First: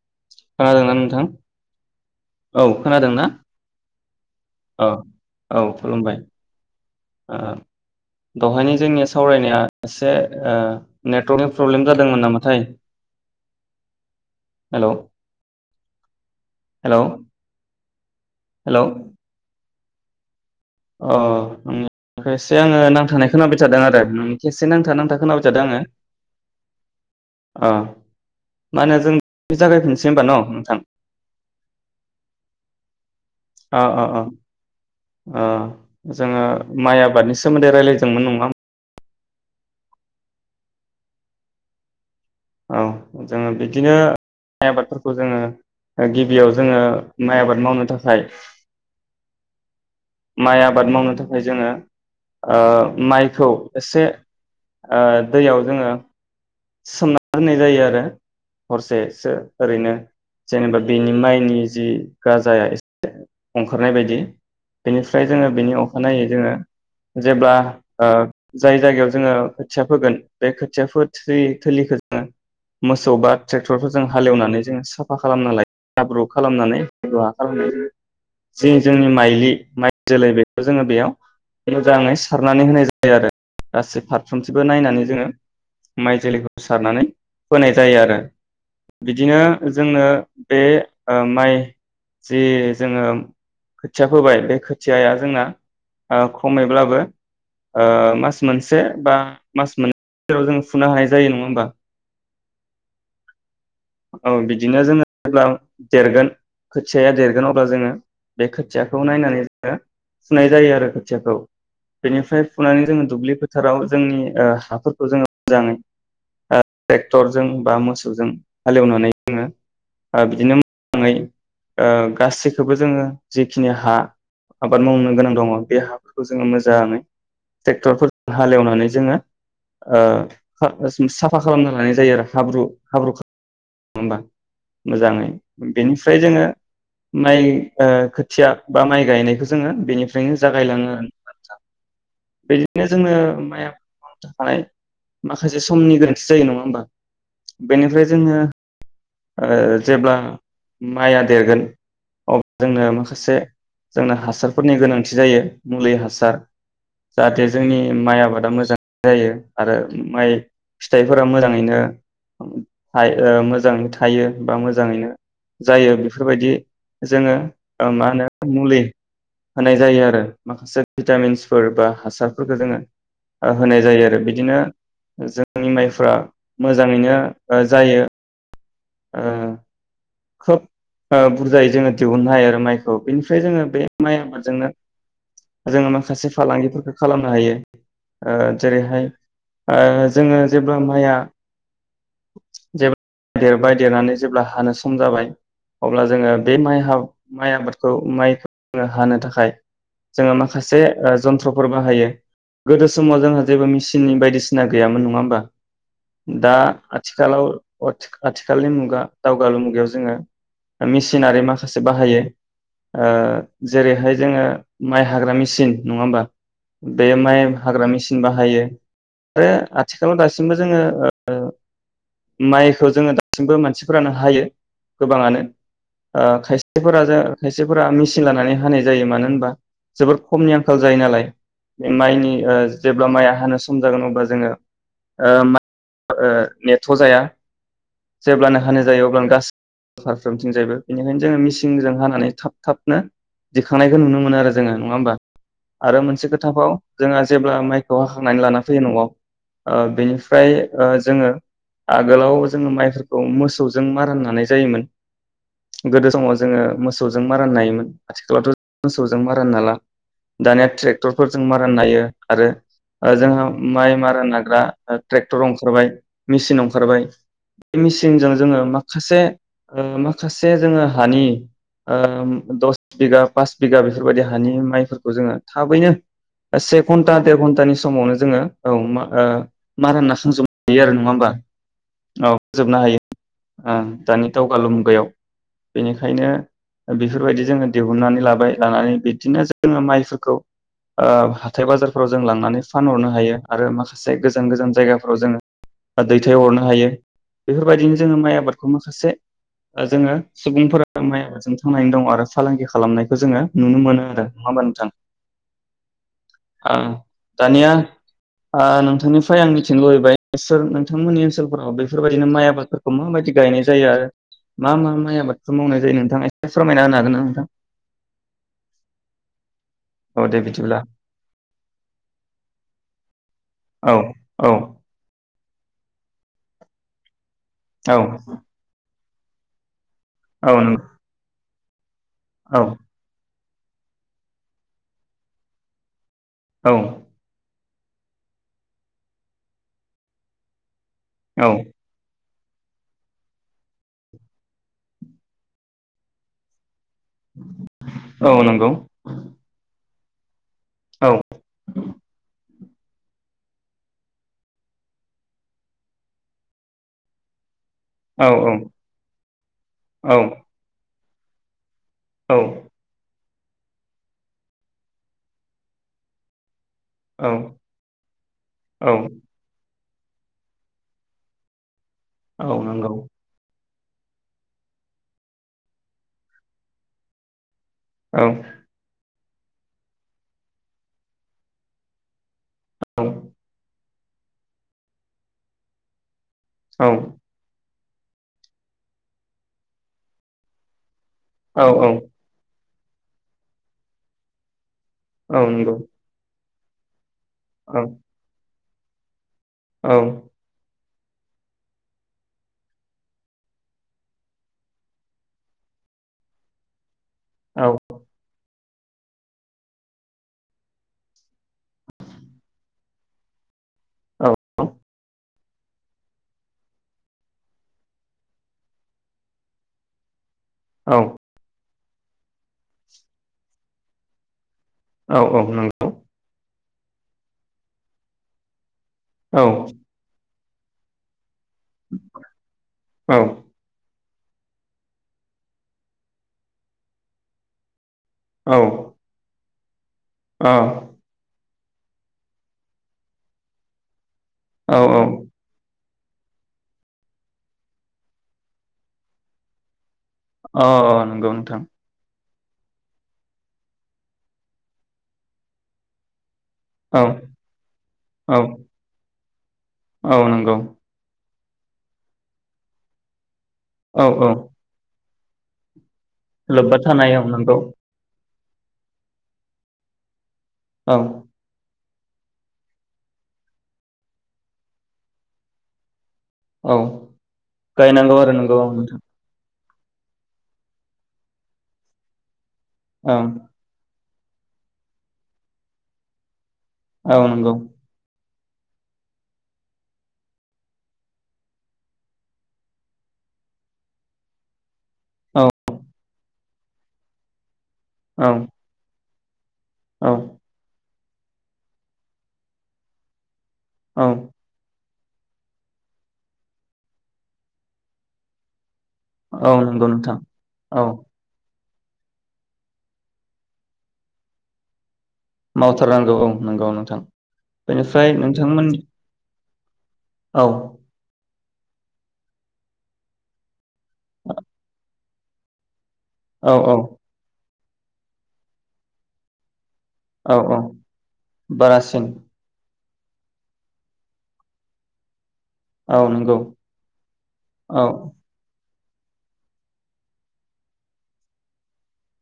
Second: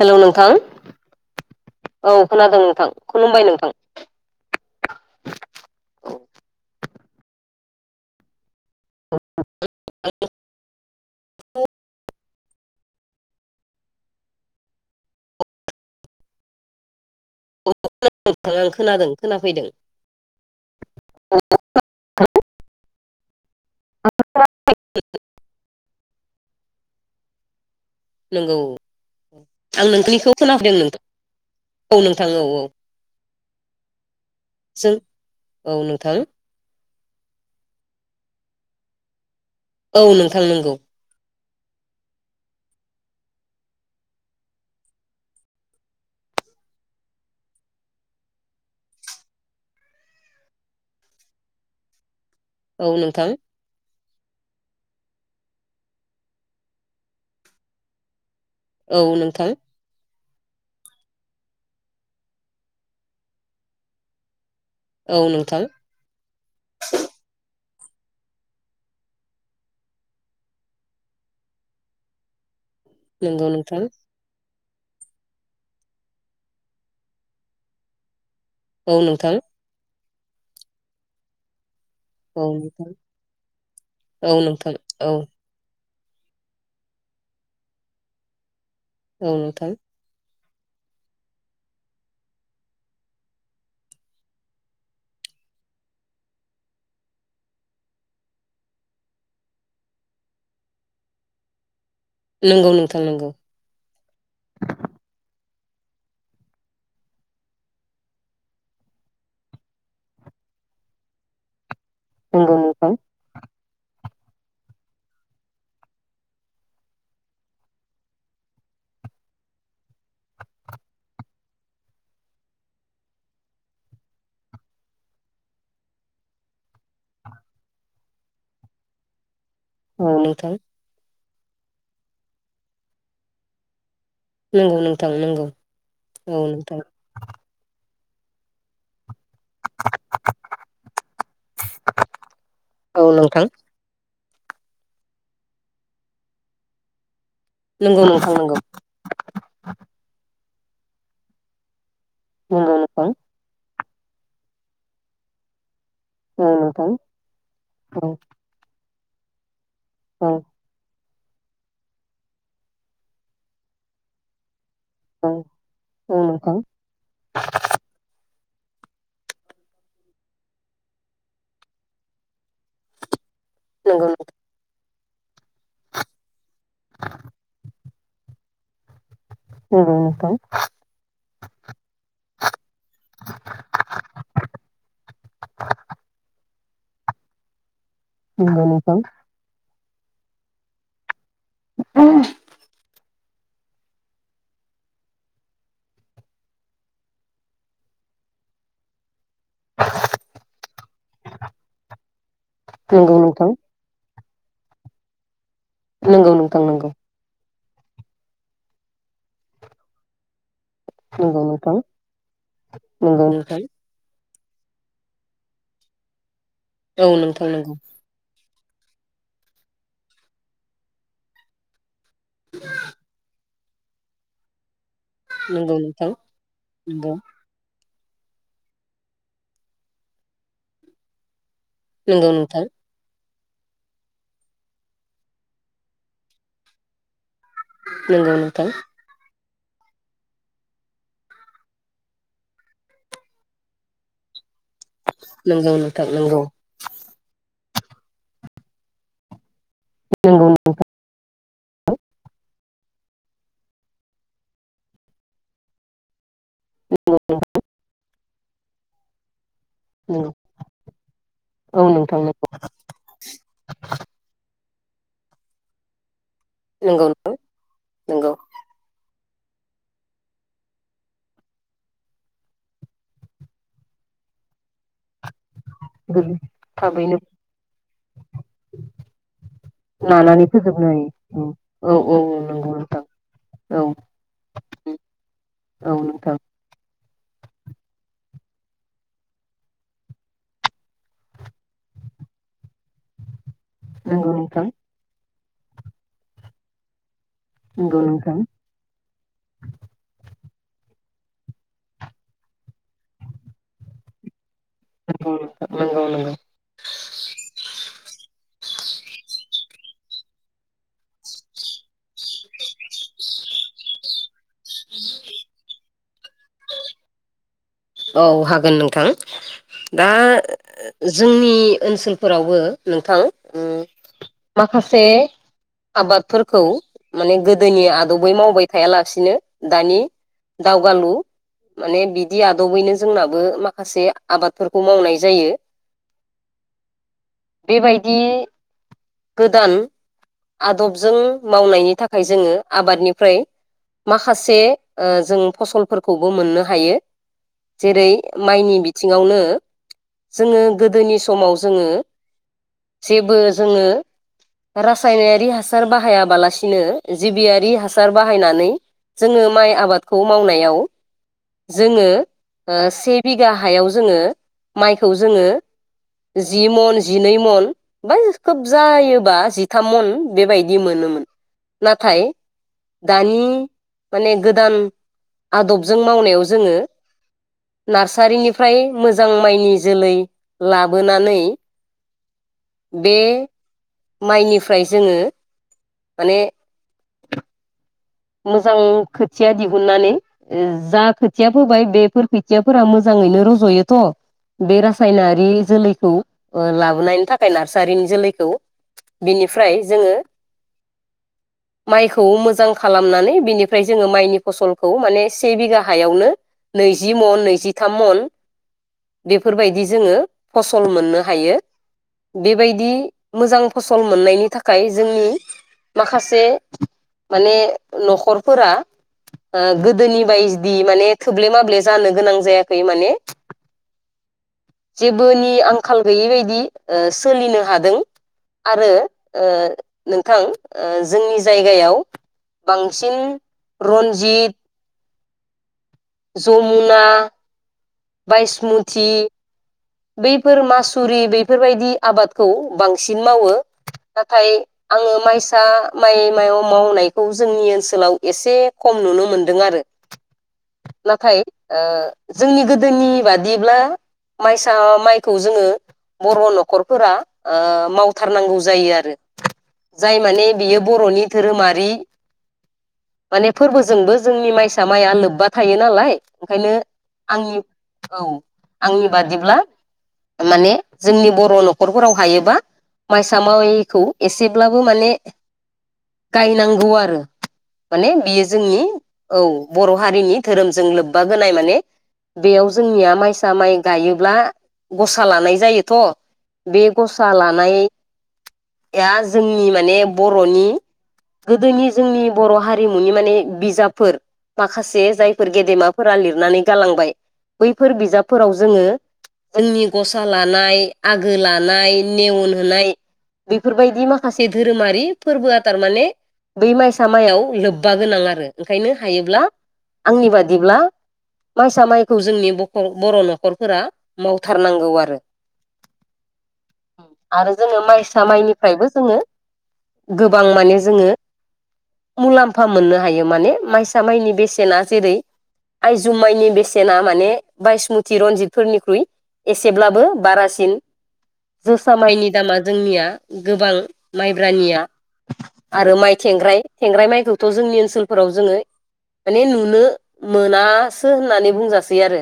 Hello नोंथां खोनादोंना नोंथां? औ खोनादों नोंथां खुलुमबाय नोंथां। औ औ खुलुमबाय दहायनि जोंनिया सावरायनाया एसे ओ नेटवर्कि प्रब्लेम जादोंमोन नामा? हेल हेलौ [inaudible] आं हेलौ खोनादों खोनाफैदों। अ [unintelligible] से आङो नांथानाय खोनाबाय थादों आरो नोंनिखो से नांथा नांथा खोनाबाय थादों आङो। ओ नोंगौ आं होमबा नोंथानिखौ न' खोनाफैदों नोंथां औ नोंथां औ औ। अ अ जों ओ औ नोंथां जोङो। माइ आबादनि सोमोन्दै रायज्लायदोंमोन नङा। औ नोंथां नंगौ औ जोङो बिदिनो माइ आबादफोरखौ जोङो गिबियाव जोङो माइ आबाद मावनो थाखाय माइ आबाद मावनो थाखाय जोङो औ ओ नोंथां माइखौ एसे ओ दैयाव जोङो सोमना दोननाय जायो आरो औ हरसेसो नोंथां ओरैनो। जेनेबा बिनि माइनि जि गाजाया एसे ओंखारनाय बायदि। औ बेनिफ्राय जोङो नोंथां बिनि अखानायै जोङो जेब्ला ओ जाय जायगायाव जोङो खोथिया फोगोन बे खोथियाफोद थ्रि थोलिखो जोङो मोसौ बा नंगौ नोंथां ट्रेक्टरफोरजों हालेवनानै जों साफा खालामना लायो हाब्रु खालामनानै [unintelligible] खालाम। जे औ जोंनि नोंथां माइलि माइद जोलै बेखो जोङो बेयाव मोजाङै औ सारनानै नोंथां होनाय जायो आरो गासै औ फारफ्रोमथिंबो नोंथां नायनानै औ जोङो। माइ जोलैखौ सारनानै होनाय जायो आरो। औ बिदिनो नोंथां जोंनो बे ओ माइ जि जोङो खोथिया फोबाय बे खोथियाया जोंना ओ खमैब्लाबो ओ मास मोनसे बा मास मोननै गेजेराव जोङो फुनो हानाय जायो नङा होमबा? नोंगौ नोंथां नोंगौ। ओं बिदिनो जोङो जेब्ला देरगोन खोथियाया देरगोन अब्ला जोङो बे खोथियाखौ नायनानै जोङो फुनाय जायो आरो खोथियाखौ बेनिफ्राय नंगौ फुनानै नोंथां जोङो दुब्लिफोर बोथाराव जोंनि ओ हाफोरखौ जोङो मोजाङै ओ टेक्टरजों बा मोसौजों हालेवनानै जोङो बिदिनो ओ मोजाङै ओ गासैखौबो जोङो जिखिनि हा आबाद मावनो गोनां दङ बे हाफोरखौ जोङो मोजाङै टेक्टरफोर हालेवनानै जोङो ओ औ नोंथां खार [unintelligible] फा खालामना लानाय जायो आरो हाब्रु हाब्रु खा होमबा नंगौ नोंथां मोजाङै नंगौ बेनिफ्राय औ जोङो नोंथां माइ ओ खोथिया बा माइ गायनायखो। जोंङो बेनिफ्रायनो जागायलाङो बेदिनो औ जोंङो नोंथां माइ आ थाखाय माखासे समनि गोनांथि जायो नङा होमबा? बेनिफ्राय नंगौ नोंथां नो नंगौ ओ जेब्ला माइया देरगोन अब नंगौ जोंनो नोंथां माखासे जोंना हासारफोरनि गोनांथि जायो। मुलै हासार औ नोंथां जाहाथे जोंनि औ माइ आबादा मोजां। जायो। आरो औ माइब फिथाइफोरा मोजाङैनो । थाय ओ मोजाङैनो थायो बा मोज जाङैनो औ जायो औ बेफोरबायदि नोंथां जोङो ओ मा होनो मुलै होनाय जायो आरो माखासे भिटामिन्सफोर बा हासारफोरखो जोङो। ओ होनाय जायो नंगौ आरो बिदिनो जोंनि माइफ्रा मोजाङैनो जायो ओ औ खोब ओ बुरजायै जोङो दिहुननो हायो आरो माइखौ बेनिफ्राय जोङो बे माइ आबादजोंनो जोङो माखासे फालांगिफोर बो खालामनो हायो। ओ नंगौ नोंथां जेरैहाय ओ जोङो जेब्ला माइया [unintelligible] देरबाय देरनानै जेब्ला हानो सान सम जाबाय अब्ला जोङो बे माइ माइ आबादखौ माइखौ हानो थाखाय फाय जोङो माखासे ओ जन्थ्रफोर बाहायो गोदो नंगौ समाव जोंहा नोंथां जेबो मिसिननि बायदिस सिना गैयामोन नङा होमबा नंगौ दा नोंथां आथिखालाव अ थिख आथिखालनि मुगा दावगालु मुग बेयाव जोङ मिचिनारि नंगौ माखासे बाहायो ओ नंगौ नोंथां नंगौ नोंथां जेरैहाय जोङो माइ हाग्रा मेसिन नङा होमबा औ बे माइ नोंथां नंगौ हाग्रा मिसिन बाहायो। रो आथिखालाव दासिमबो जोङो ओ माइखौ जोङो दासिमबो मानसि सिफोरानो हायो। गोबाङानो नंगौ नोंथां ओ खायसेफोरा नंगौ ज खायसे फोरा मिचिन लानानै हानाय जायो मानो होनबा जोबोर खमनि आंखाल जायो नालाय। नंगौ माइनि ओ नोंथां जेब्ला माइया हानो सम जागोन अब्ला जोङो ओ मा ओ नेथ' जाया। नंगौ जेब्लानो नोंथां हानाय जायो अब्लानो गासै फारफ्रोमथिंजायबो बेनिखायनो जोङो मेसिनजों हानानै थाब थाबनो दिखांनायखौ नुनो मोनो आरो जोङो नङा होमबा? आरो मोनसे नंगौ नोंथां नंगौ खोथा बाव जोंहा जेब्ला माइ हाखांनानै लाना फैयो नआव ओ नंगौ बेनिफ्राय ओ जोङो आगोलाव जों माइफोरखौ मोसौजों मारा होनानै जायोमोन गोदो समाव जोङो मोसौजों मारा होनो हायोमोन आथिखालावथ मोसौजों मारा होनो हाला नंगौ दानिया ट्रेक्टरफोरजों मारा औ होनो हायो नोंथां आरो नंगौ जोंहा माइ मारा नाग्रा ओ ट्रेक्टर अंखारबाय। मेचिन अंखारबाय नंगौ नोंथां बे नंगौ मेचिनजों जोङो माखासे ओ माखासे जोङो हानि ओ दस बिगा, पास बिगा बेफोरबायदि हानि माइफोर खौ जोङो थाबैनो से घन्टा, थाबैनो देर घन्टानि समावनो जोङो औ मा ओ मार होना [unintelligible] लानानै जोबनो हायो फोजोबनो आरो नङा होमबा औ फोजोबनो हायो। औ ओ दानि दावगालु मुगायाव औ बेनिखायनो नोंथां बेफोरबायदि जोङो दिहुननानै लाबाय। लानानै बिदिनो जोङो माइफोरखौ ओ हाथाय बाजारफोराव जों लांनानै फानहरनो हायो। आरो माखासे नंगौ गोजान नोंथां गोजान जायगाफोराव जोङो दैथायहरनो हायो। बेफोरबायदिनो नंगौ जोङो माइ नोंथां आबादखौ मो ओ जोङो सुबुंफोरा माइ आबादजों थांनानै दं आरो फालांगि खालामनायखौ जोङो नुनो मोनो आरो नङा होमबा थां, नंगौ नोंथां नंगौ नंगौ ओ दानिया ओ नोंथांनिफ्राय आं थिनो लुबैबाय सोर नोंथांमोननि ओनसोलफोराव बेफोरबायदिनो माइ आबादफोरखौ माबायदि गायनाय जा जायो आरो मा मा माइ आबादखो मावनाय जायो नों नोंथाङा एसे फोरमायना होनो हागोनना नोंथां? औ हागोन नोंथां। दा औ दे बिदिब्ला जोंनि ओनसोलफोरावबो नोंथां औ औ माखासे आबादफोरखौ माने गोदोनि औ आदबै मावबाय थायाला सिनो दानि औ नंगौ दावगालु माने बिदि औ औ दबैनो जोंनाब बो माखासे आबादफोरखौ मावनाय जायो। औ बेबायदि गोदान आदब जों मावनायनि था थाखाय जोङो आबादनिफ्राय माखासे ओ जों फसलफोरखौबो मोननो हायो जेरै औ नंगौ माइनि बिथिङावनो जोङो औ गोदोनि समाव जोङो जेबो जोङो रासायनारि हासार बाहायाबालासिनो जिबियारि हासार औ औ बायनानै जोङो माइ औ आबादखौ मावनायाव जोङो से बिघा हायाव जोंङो माइखौ जोंङो जि मन औ जिनै मन बा खोब जायोबा जि थाम मन बेबायदि मोनोमोन नाथाय औ नंगौ दानि माने गोदान आदबजों मावनायाव जोङो औ नार्सारिनिफ्राय मोज मोजां माइनि जोलै लाबोनानै औ बे माइनिफ्राय जोङो माने औ मोजां खोथिया दिहुननानै जा खोथिया औ फोबाय औ बेफोर खोथिया फोरा मोजाङैनो रजयोथ बे औ रासायनारि नंगौ जोलैखौ अ लाबोनाय थाखाय औ नार्सारिनि जोलैखौ बिनिफ्राय जोङो माइखौ मोजां खा खालामनानै बेनिफ्राय जोंङो माइनि फसलखौ माने से बिघा हायावनो नै जि मन औ नैजिथाम मन बेफोरबायदि जोङो फसल मोननो हायो बेबायदि मोजां फसल मोननायनि थाखाय जोंनि माखासे माने नख'रफोरा ओ गोदोनि बाय बि औ माने थोब्ले माब्ले जानो गोनां जायाखै माने औ औ जेबोनि नंगौ आंखाल गैयि बायदि ओ सोलिनो हादों आरो औ ओ नोंथां। ओ जोंनि जायगायाव औ बांसिन रन। जिद जमुना। औ बायषमुथि। बैफोरोर मासुरि बैफ बेफोरबायदि आबादखौ बांसिन मावो। नाथाय औ आङो माइसा माइ मायाव मावनायखौ जोंनि ओनसोलाव एसे खम नुनो मोनदों आरो औ औ नंगौ नाथाय नोंथां ओ जोंनि गो गोदोनि बादिब्ला माइसा माइखौ जोङो बर' औ नखरफोरा औ मावथारनांगौ जायो आरो। औ जाय माने नंगौ बियो बर'नि दोरोमारि माने औ फोरबोजोंबो औ जोंनि माइसा माइआ बब्बा थायो नालाय ओंखायनो लोब्बा थानायाव आंनि नोंगौ औ आंनि बादिब्ला माने औ जोंनि बर' न नख'रफोराव हायोबा माइसा मायखौ एसेब्लाबो माने औ गायनांगौ आरो माने गायनांगौ आरो बेयो नंगौ औ जोंनि नोंथां औ। बर हारिनि धोरोमजों लोब्बा गोनां माने बेयाव जोंनिया औ माइसा माइ गायो। ब्ला गसा लानाय जायोथ' बे औ गसा नंगौ लानाय या जोंनि माने बर'नि गोदोनि जोंनि बर' हारिमुनि माने बिजाबफोर माख माखासे औ जायफोर गेदेमा फोरा लिरनानै गालांबाय बैफोर औ बिजाबफोराव जोङो। उननि औ गसा लानाय आगो लानाय नेेवन होनाय बेफोरबायदि औ माखासे धोरोमारि फोरबोआ तारमाने बै माइसा मायाव लोब्बा गोनां आरो। ओंखायनो हायोब्ला औ नंगौ नोंथां आंनि बादिब्ला। औ माइसा माय खौ जोंनि बखं बर' नख'रफोरा मावथारनांगौ आरो। मावथारनांगौ औ नंगौ नोंथां आरो जोङो बेनिफ्राय माइसा नोंथांमोन माइनिफ्रायबो जोङो गोबां माने जोङो मुलाम्फा मोननो हायो माने माइस माइनि बेसेना जेरै आयजु माइनि औ औ बेसे ने बाइसमुथि रनजितफोरनिख्रुइ एस सेब्लाबो औ औ बारासिन जोसा बारासिन माइनि दामा जोंनिया गोबां माइब्रानिया आरो औ माइ नंगौ थेंग्राय थेंग्राय माइखौथ औ जोंनि ओनसोलफोराव जोङो माने नुनो मोनासो होननानै बुंजासै आरो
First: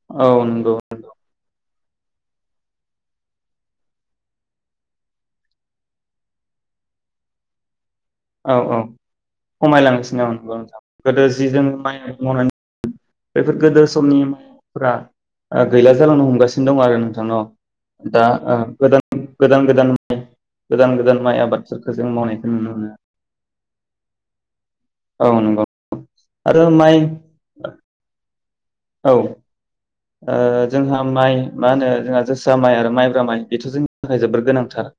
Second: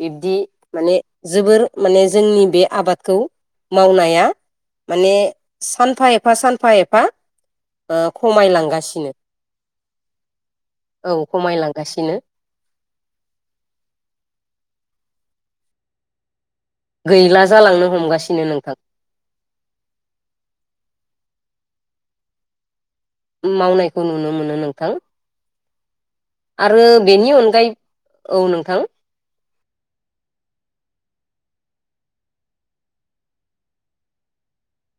बिब्दि औ नंगौ माने नंगौ जोबोर माने जोंनि बे आबादखौ मावनाया माने सानफा एफा सानफा एफा ओ औ औ खमायलांगासिनो खमायलांसिनो ओं नोंथां औ गोदो जि जों माय खमायलांगासिनो आबाद मावनानै बेफोर गोदो समनि [unintelligible] फोरा अ गैला जालांनो हमगासिनो। दं आरो नोंथांनाव गैला जालांनो दा हमगासिनो अ नोंथां गोदान गोदान गोदान माइ गोदान गोदान माइ आबाद बेफोरखौ जों मावनायखौ नुनो मोनो। मावनायखौ नुनो मोनो नों औ नंगौ। आरो बेनि अनगायै। औ नों औ ओ जोंहा माइ मा होनो जोंहा जोसा माइ आरो माइब्रा माइ बेथ जोंनि थाखाय जोबोर गोनांथार।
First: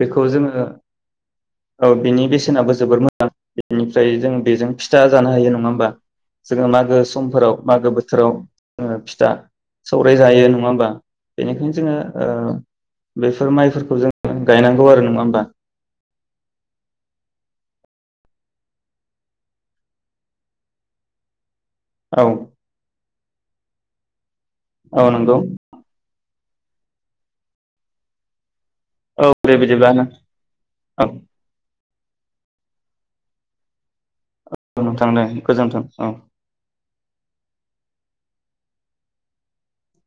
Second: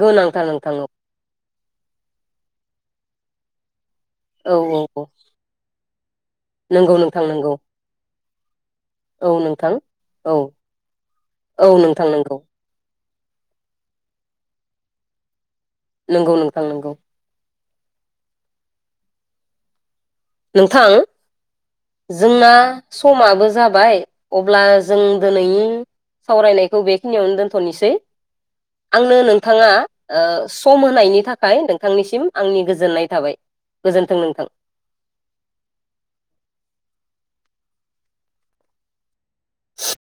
बेखौ गोनांथार जोङो नोंथां औ औ बिनि बेसेनाबो जोबोर मोजां बिनि ओमफ्राय जों औ बेजों फिथा औ जानो हायो नङा होमबा जोङो नंगौ मागो नोंथां नंगौ समफोराव मागो बो जेराव ओ फिथा औ नोंथां सौराय औ जायो नङा होमबा औ बेनिखायनो जोङो नोंथां ओ नंगौ बेफोर माइफोरखौ जोङो गायनांगौ आरो नङा होमबा नंगौ नोंथां नंगौ नोंथां। औ जोंना समाबो जाबाय अब्ला जों औ नंगौ दोनै सावरायनायखौ बेखिनियावनो दोनथनिसै आंनो औ दे नोंथाङा बिदिब्ला ओ सम औ होनायनि थाखाय नों थांनिसिम आंनि गोजोननाय थाबाय गोजोन्थों नोंथां । नोंथां दे गोजोनथों औ । [inaudible]